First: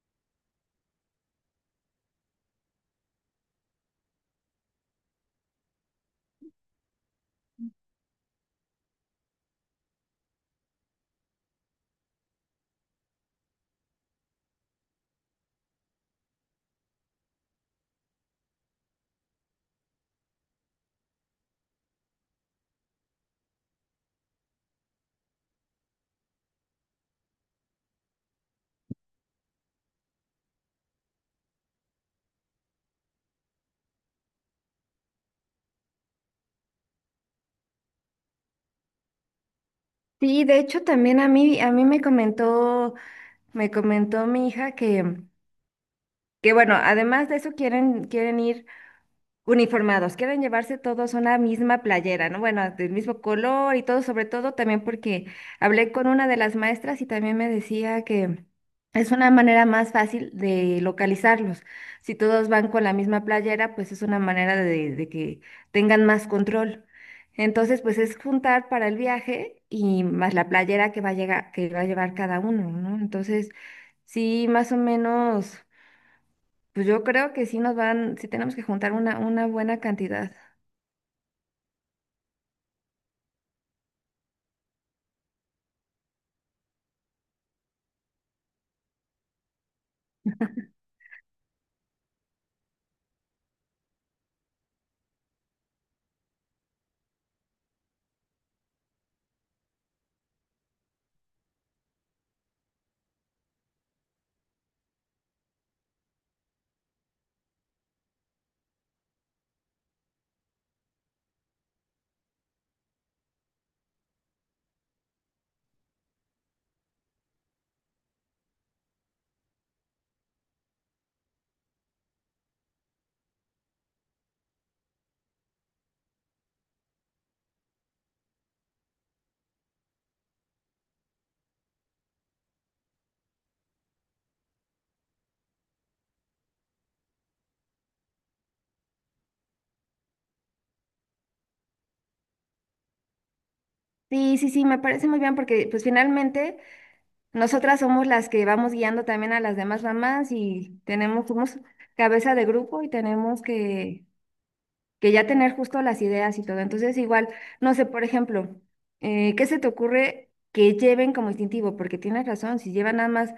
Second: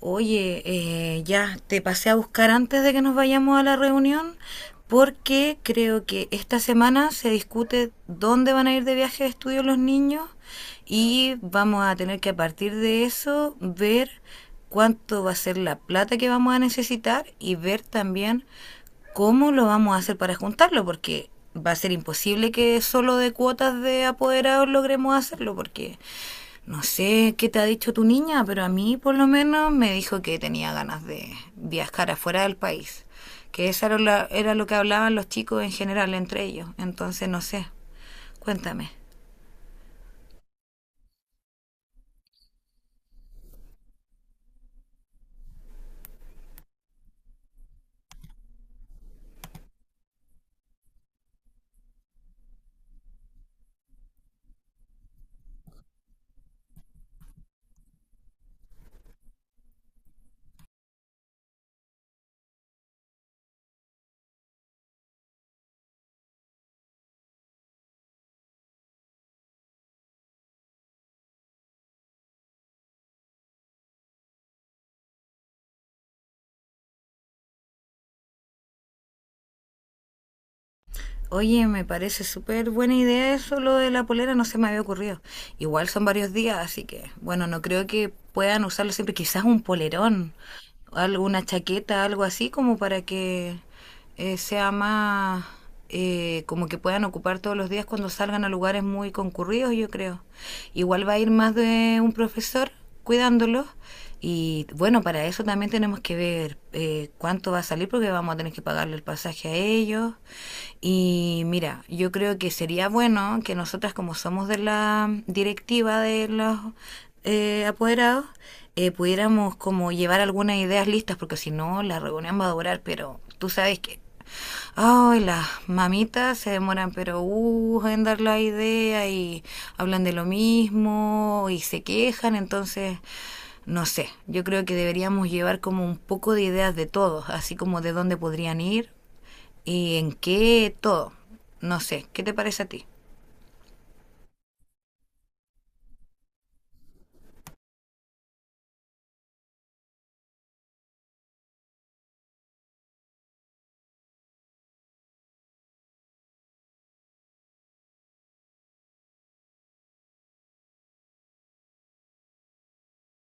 Oye, ya te pasé a buscar antes de que nos vayamos a la reunión, porque creo que esta semana se discute dónde van a ir de viaje de estudio los niños, y vamos a tener que a partir de eso ver cuánto va a ser la plata que vamos a necesitar y ver también cómo lo vamos a hacer para juntarlo, porque va a ser imposible que solo de cuotas de apoderados logremos hacerlo, porque no sé qué te ha dicho tu niña, pero a mí por lo menos me dijo que tenía ganas de viajar afuera del país, que eso era era lo que hablaban los chicos en general entre ellos, entonces no sé. Cuéntame. Sí, de hecho también a mí me comentó mi hija que bueno, además de eso quieren, quieren ir uniformados, quieren llevarse todos una misma playera, ¿no? Bueno, del mismo color y todo, sobre todo también porque hablé con una de las maestras y también me decía que es una manera más fácil de localizarlos. Si todos van con la misma playera, pues es una manera de que tengan más control. Entonces, pues es juntar para el viaje y más la playera que va a llegar, que va a llevar cada uno, ¿no? Entonces, sí, más o menos, pues yo creo que sí nos van, sí tenemos que juntar una buena cantidad. Oye, me parece súper buena idea eso, lo de la polera, no se me había ocurrido. Igual son varios días, así que, bueno, no creo que puedan usarlo siempre. Quizás un polerón, alguna chaqueta, algo así, como para que sea más, como que puedan ocupar todos los días cuando salgan a lugares muy concurridos, yo creo. Igual va a ir más de un profesor, cuidándolos. Y bueno, para eso también tenemos que ver cuánto va a salir, porque vamos a tener que pagarle el pasaje a ellos. Y mira, yo creo que sería bueno que nosotras, como somos de la directiva de los apoderados, pudiéramos como llevar algunas ideas listas, porque si no la reunión va a durar, pero tú sabes que ay, las mamitas se demoran, pero en dar la idea y hablan de lo mismo y se quejan, entonces, no sé, yo creo que deberíamos llevar como un poco de ideas de todos, así como de dónde podrían ir y en qué todo. No sé, ¿qué te parece a ti? Sí, sí, sí, me parece muy bien porque pues finalmente nosotras somos las que vamos guiando también a las demás mamás y tenemos, somos cabeza de grupo y tenemos que ya tener justo las ideas y todo. Entonces igual, no sé, por ejemplo, ¿qué se te ocurre que lleven como instintivo? Porque tienes razón, si llevan nada más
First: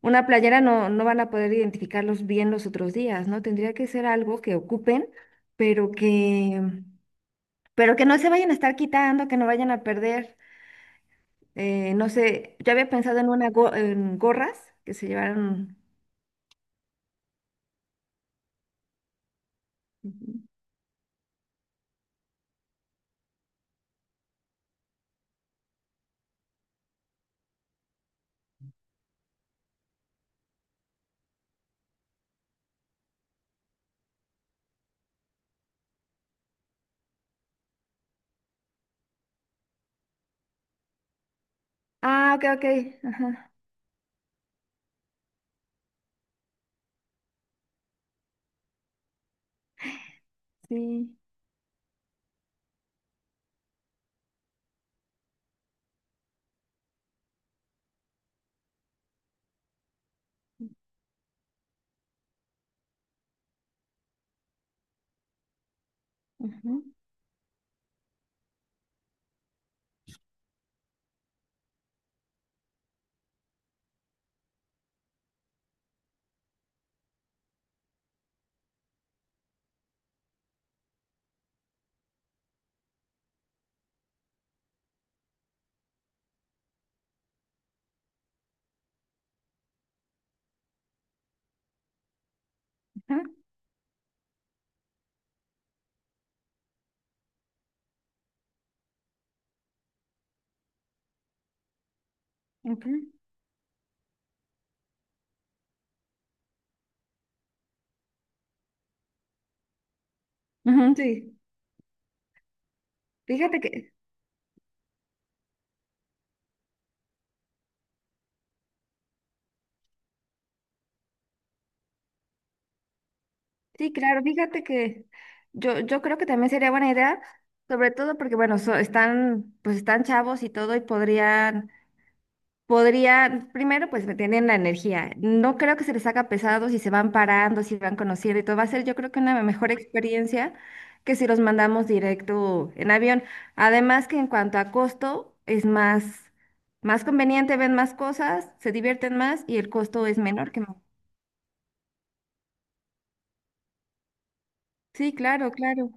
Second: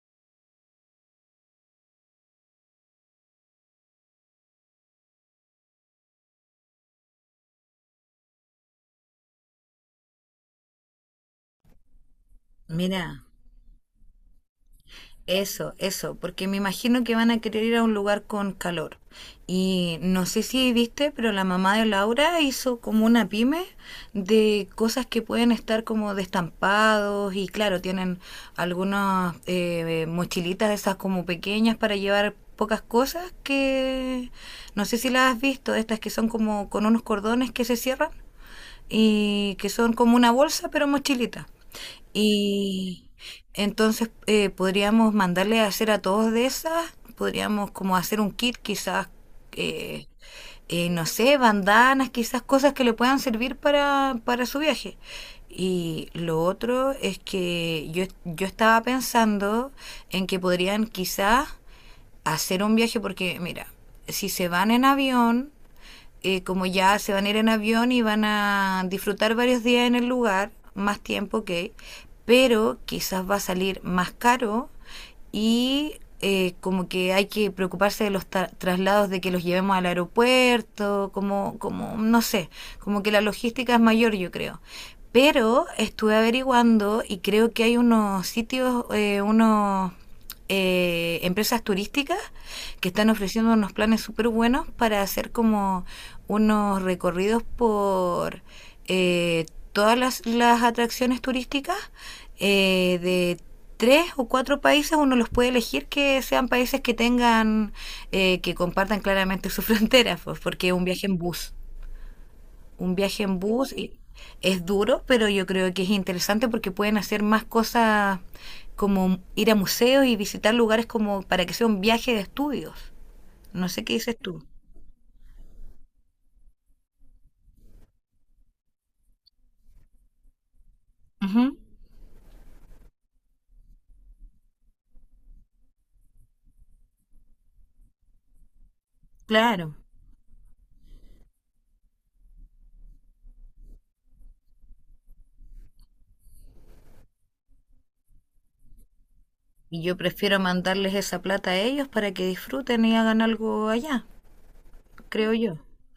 una playera no, no van a poder identificarlos bien los otros días, ¿no? Tendría que ser algo que ocupen, pero que, pero que no se vayan a estar quitando, que no vayan a perder. No sé, yo había pensado Mira, en una en gorras que se Eso, llevaron. eso, porque me imagino que van a querer ir a un lugar con calor. Y no Ujú. sé si viste, pero la mamá de Laura hizo como una pyme de cosas que pueden estar como de estampados y claro, tienen algunas mochilitas de esas como pequeñas para llevar pocas cosas, que no sé si las has visto, estas que son como con unos cordones que se cierran y que son como una bolsa pero mochilita. Ah, ok, ok. Y Ajá, entonces podríamos mandarle a hacer a todos de esas, podríamos como hacer un kit quizás, eh, no sí. sé, bandanas, quizás cosas que le puedan servir para su viaje. Y lo otro es que yo estaba pensando en que podrían quizás hacer un viaje porque, mira, si se van en avión, como Ujú, ya se van a ir en avión y van a disfrutar varios días en el lugar, más tiempo que, pero quizás va a salir más caro y como que hay que preocuparse de los traslados, de que los llevemos al aeropuerto, como, como, no sé, como que la logística es mayor, yo creo. Pero estuve averiguando y creo que hay unos sitios, unos empresas turísticas que están ajá, ofreciendo unos planes súper buenos para hacer como unos recorridos por eh, todas las atracciones turísticas ujú, de tres o cuatro países, uno los puede elegir que sean países que tengan, que compartan claramente sus fronteras, pues, porque es un ujú, viaje en sí. bus, un viaje en Fíjate bus que, y- es duro, pero yo creo que es interesante porque pueden hacer más cosas como ir a museos y visitar lugares como para que sea un viaje de estudios. No sé sí, qué dices claro, tú. fíjate que yo creo que también sería buena idea, sobre todo porque, bueno, están, pues están chavos y todo, y Ujú, podrían podría, primero, pues me tienen la energía. No creo que se les haga pesado si se van parando, si van conociendo y todo. Va a ser, yo creo que una mejor claro. experiencia que si los mandamos directo en avión. Además que en cuanto a costo, es más, más conveniente, ven más cosas, se divierten más y el Y yo costo es prefiero menor que... mandarles esa plata a ellos para que disfruten y hagan algo allá, Sí, creo claro, yo. claro.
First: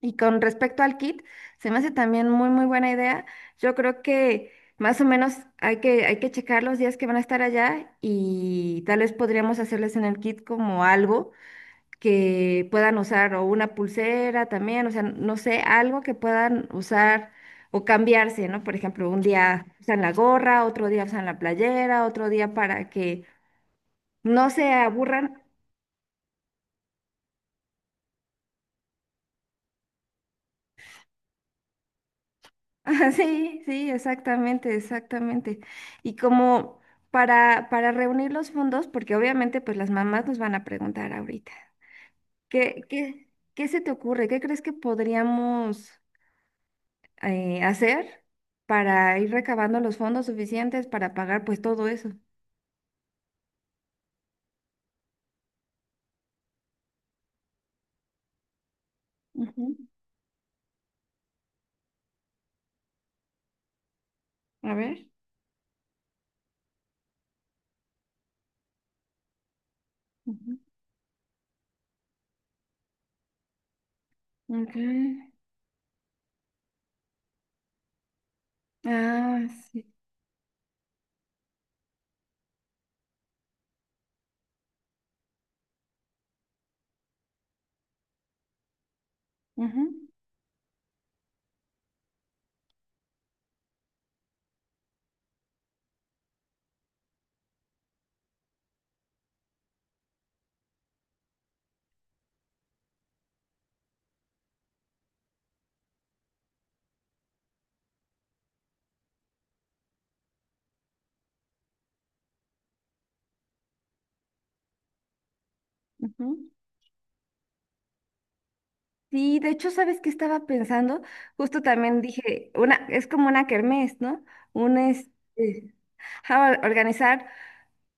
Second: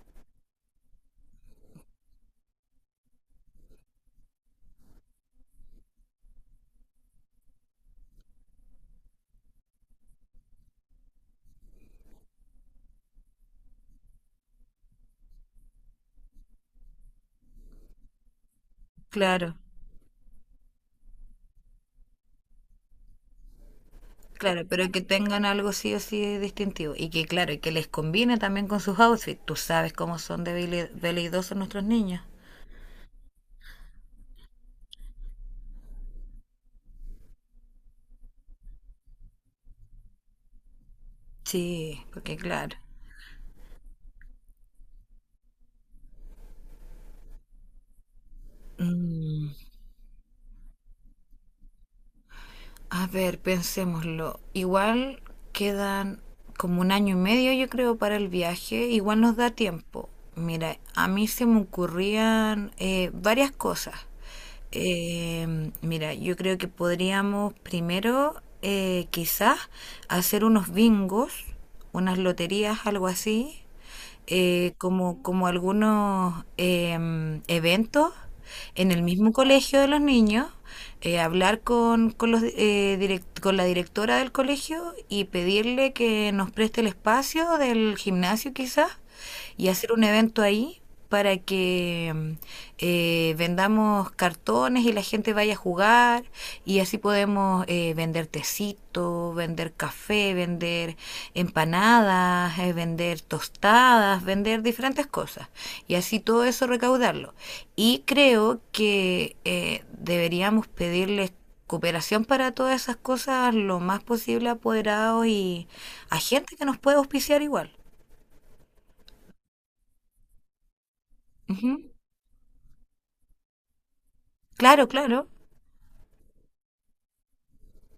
Y con respecto al kit, se me hace también muy, muy buena idea. Yo creo que más o menos hay hay que checar los días que van a estar allá y tal vez podríamos hacerles en el kit como algo que puedan usar o una pulsera también, o sea, no sé, algo que puedan usar o cambiarse, ¿no? Por ejemplo, un Claro, día usan la gorra, otro día usan la playera, otro día para que no claro, se pero que aburran. tengan algo sí o sí distintivo. Y que, claro, y que les combine también con sus outfits. Tú sabes cómo son de veleidosos nuestros niños. Ajá, sí, sí, exactamente, exactamente. Y como para reunir los fondos, porque obviamente pues las mamás nos van a preguntar ahorita, Sí, porque claro. ¿ qué se te ocurre? ¿Qué crees que podríamos hacer para ir Mm. recabando los fondos suficientes para pagar pues todo eso? A ver, pensémoslo. Igual quedan como un año y medio, yo creo, para el viaje. Igual nos da Ujú. tiempo. Mira, a mí se me ocurrían varias cosas. A ver. Mira, yo creo que podríamos primero, quizás, hacer Ujú, unos bingos, unas loterías, algo así, ok. como, como algunos eventos en el mismo Ah, colegio sí. de los niños, hablar con los, con la directora del colegio y pedirle que nos preste el espacio del gimnasio quizás, y hacer un Ujú, evento ahí para que vendamos cartones y la gente vaya a jugar, y así podemos vender tecito, vender café, vender empanadas, vender tostadas, vender diferentes cosas y así todo eso recaudarlo. Y creo que deberíamos pedirles cooperación para todas esas cosas lo más posible a apoderados y a ujú. gente que nos pueda auspiciar igual. Sí, de hecho, ¿sabes qué estaba pensando? Justo Ujú. también dije, una, es como una kermés, ¿no? Un Claro, claro, este, ajá, organizar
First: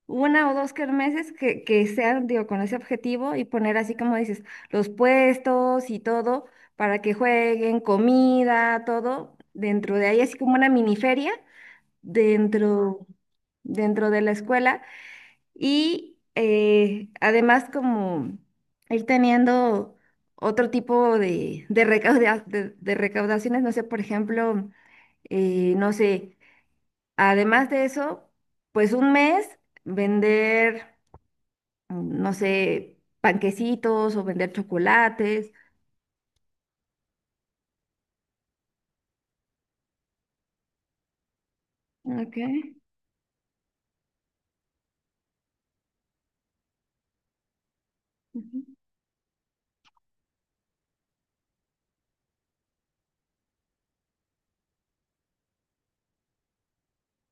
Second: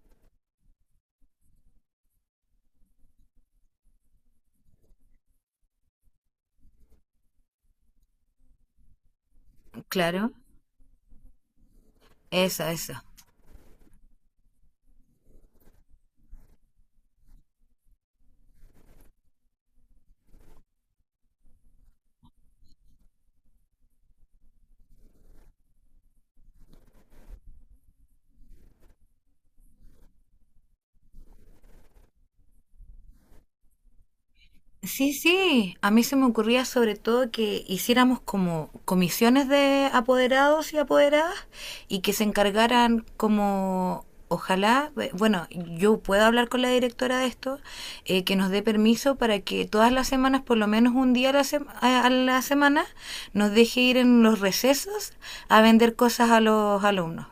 una o dos kermeses que sean, digo, con ese objetivo y poner así como dices, los puestos y todo para que jueguen, comida, todo, dentro de ahí, claro. así como una mini feria Esa, esa. dentro, dentro de la escuela y además como ir teniendo otro tipo de recauda- de recaudaciones, no sé, por ejemplo, no sé, además de eso, pues un mes vender, no sé, panquecitos o vender Sí, chocolates. sí, a mí se me ocurría sobre todo que hiciéramos como comisiones de apoderados y apoderadas y que se Ok. encargaran como, ojalá, bueno, yo puedo hablar con la directora de esto, que nos dé Ujú, permiso para que todas las semanas, por lo menos un día a a la semana, nos deje ir en los recesos a vender cosas a los alumnos.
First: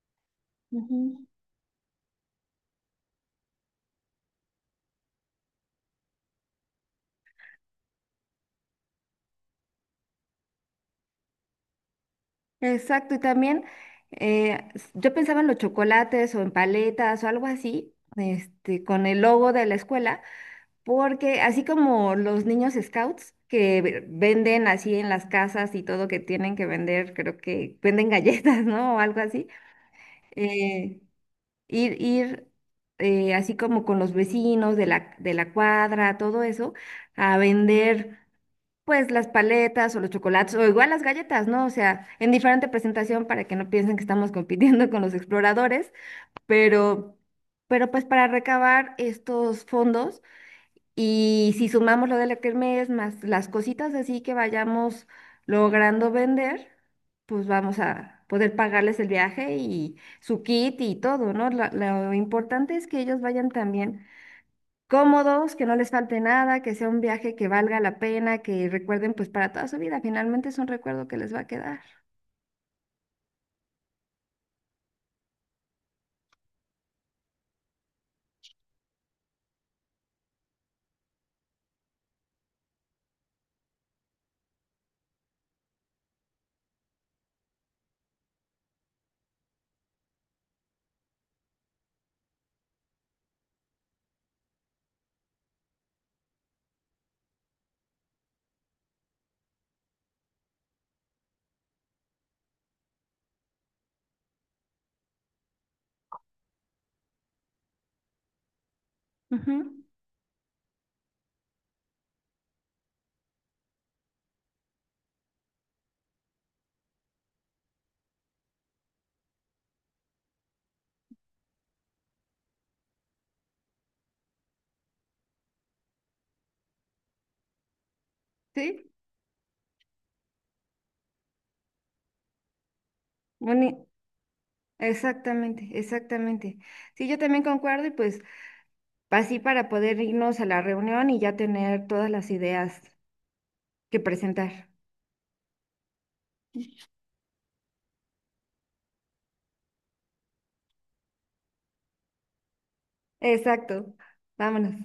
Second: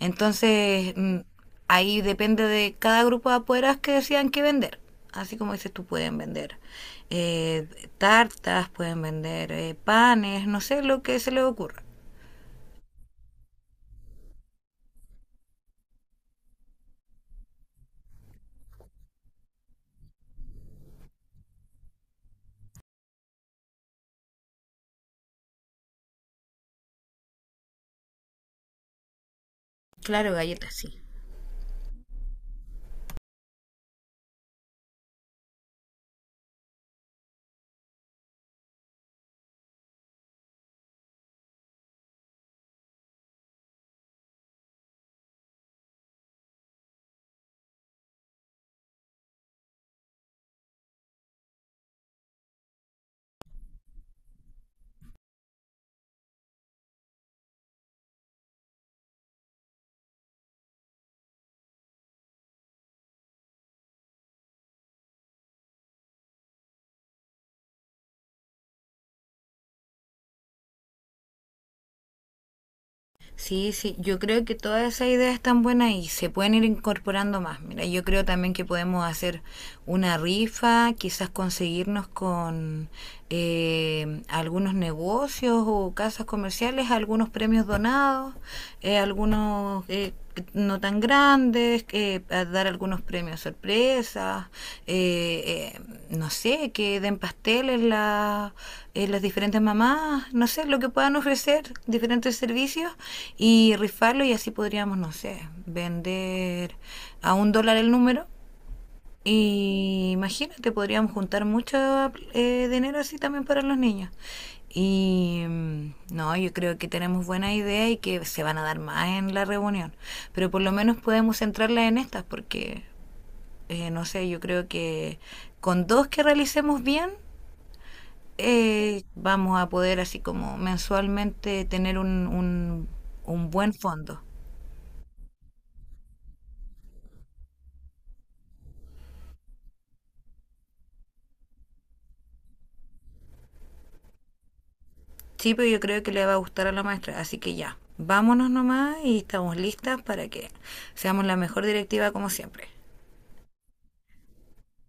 Entonces, mm, ujú. ahí depende de cada grupo de apoderados que decidan qué vender. Así como dices tú, pueden vender eh, tartas, pueden vender panes, no sé lo que se les ocurra. Exacto, y también yo pensaba en los chocolates o en paletas o algo así, este, con el logo de la escuela. Porque así como los niños scouts que venden así en las casas y todo que tienen que vender, creo que venden galletas, ¿no? O algo así. Claro, galletas sí. eh, ir así como con los vecinos de de la cuadra, todo eso, a vender pues las paletas o los chocolates o igual las galletas, ¿no? O sea, en diferente presentación para que no piensen que estamos compitiendo con los exploradores, pero, pero pues para recabar estos fondos y si sumamos lo de la kermés más las cositas así que vayamos logrando vender, pues vamos a poder pagarles el viaje y su kit y todo, ¿no? Lo importante es que ellos vayan también cómodos, que no les falte nada, que sea un viaje que valga la pena, que recuerden pues para toda su vida. Finalmente es un recuerdo que les va a quedar. Sí, sí, yo creo que todas esas ideas están buenas y se pueden ir incorporando más. Mira, yo creo también que podemos hacer una rifa, quizás conseguirnos con algunos negocios o casas comerciales, algunos premios donados, algunos… que no tan grandes, dar algunos premios sorpresa, eh, eh, no sé, que den pasteles las diferentes mamás, no sé, lo que puedan ofrecer, diferentes servicios, y rifarlo, y así podríamos, no sé, vender a un dólar el número, Ujú, y imagínate, podríamos juntar mucho dinero así también para los niños. Y mm, no, yo creo que tenemos buena idea y que se van a dar más en la reunión. Pero por lo menos podemos centrarla en estas porque, no sé, yo creo que con dos que realicemos bien, sí, vamos a poder así como mensualmente tener un buen Boni- fondo. exactamente, exactamente. Sí, yo también concuerdo y pues así para poder irnos a la reunión y ya tener todas las ideas que presentar. Sí, pero yo creo que le va a gustar a la maestra, así que ya, vámonos nomás y estamos listas para que seamos la mejor directiva como siempre. Exacto. Vámonos.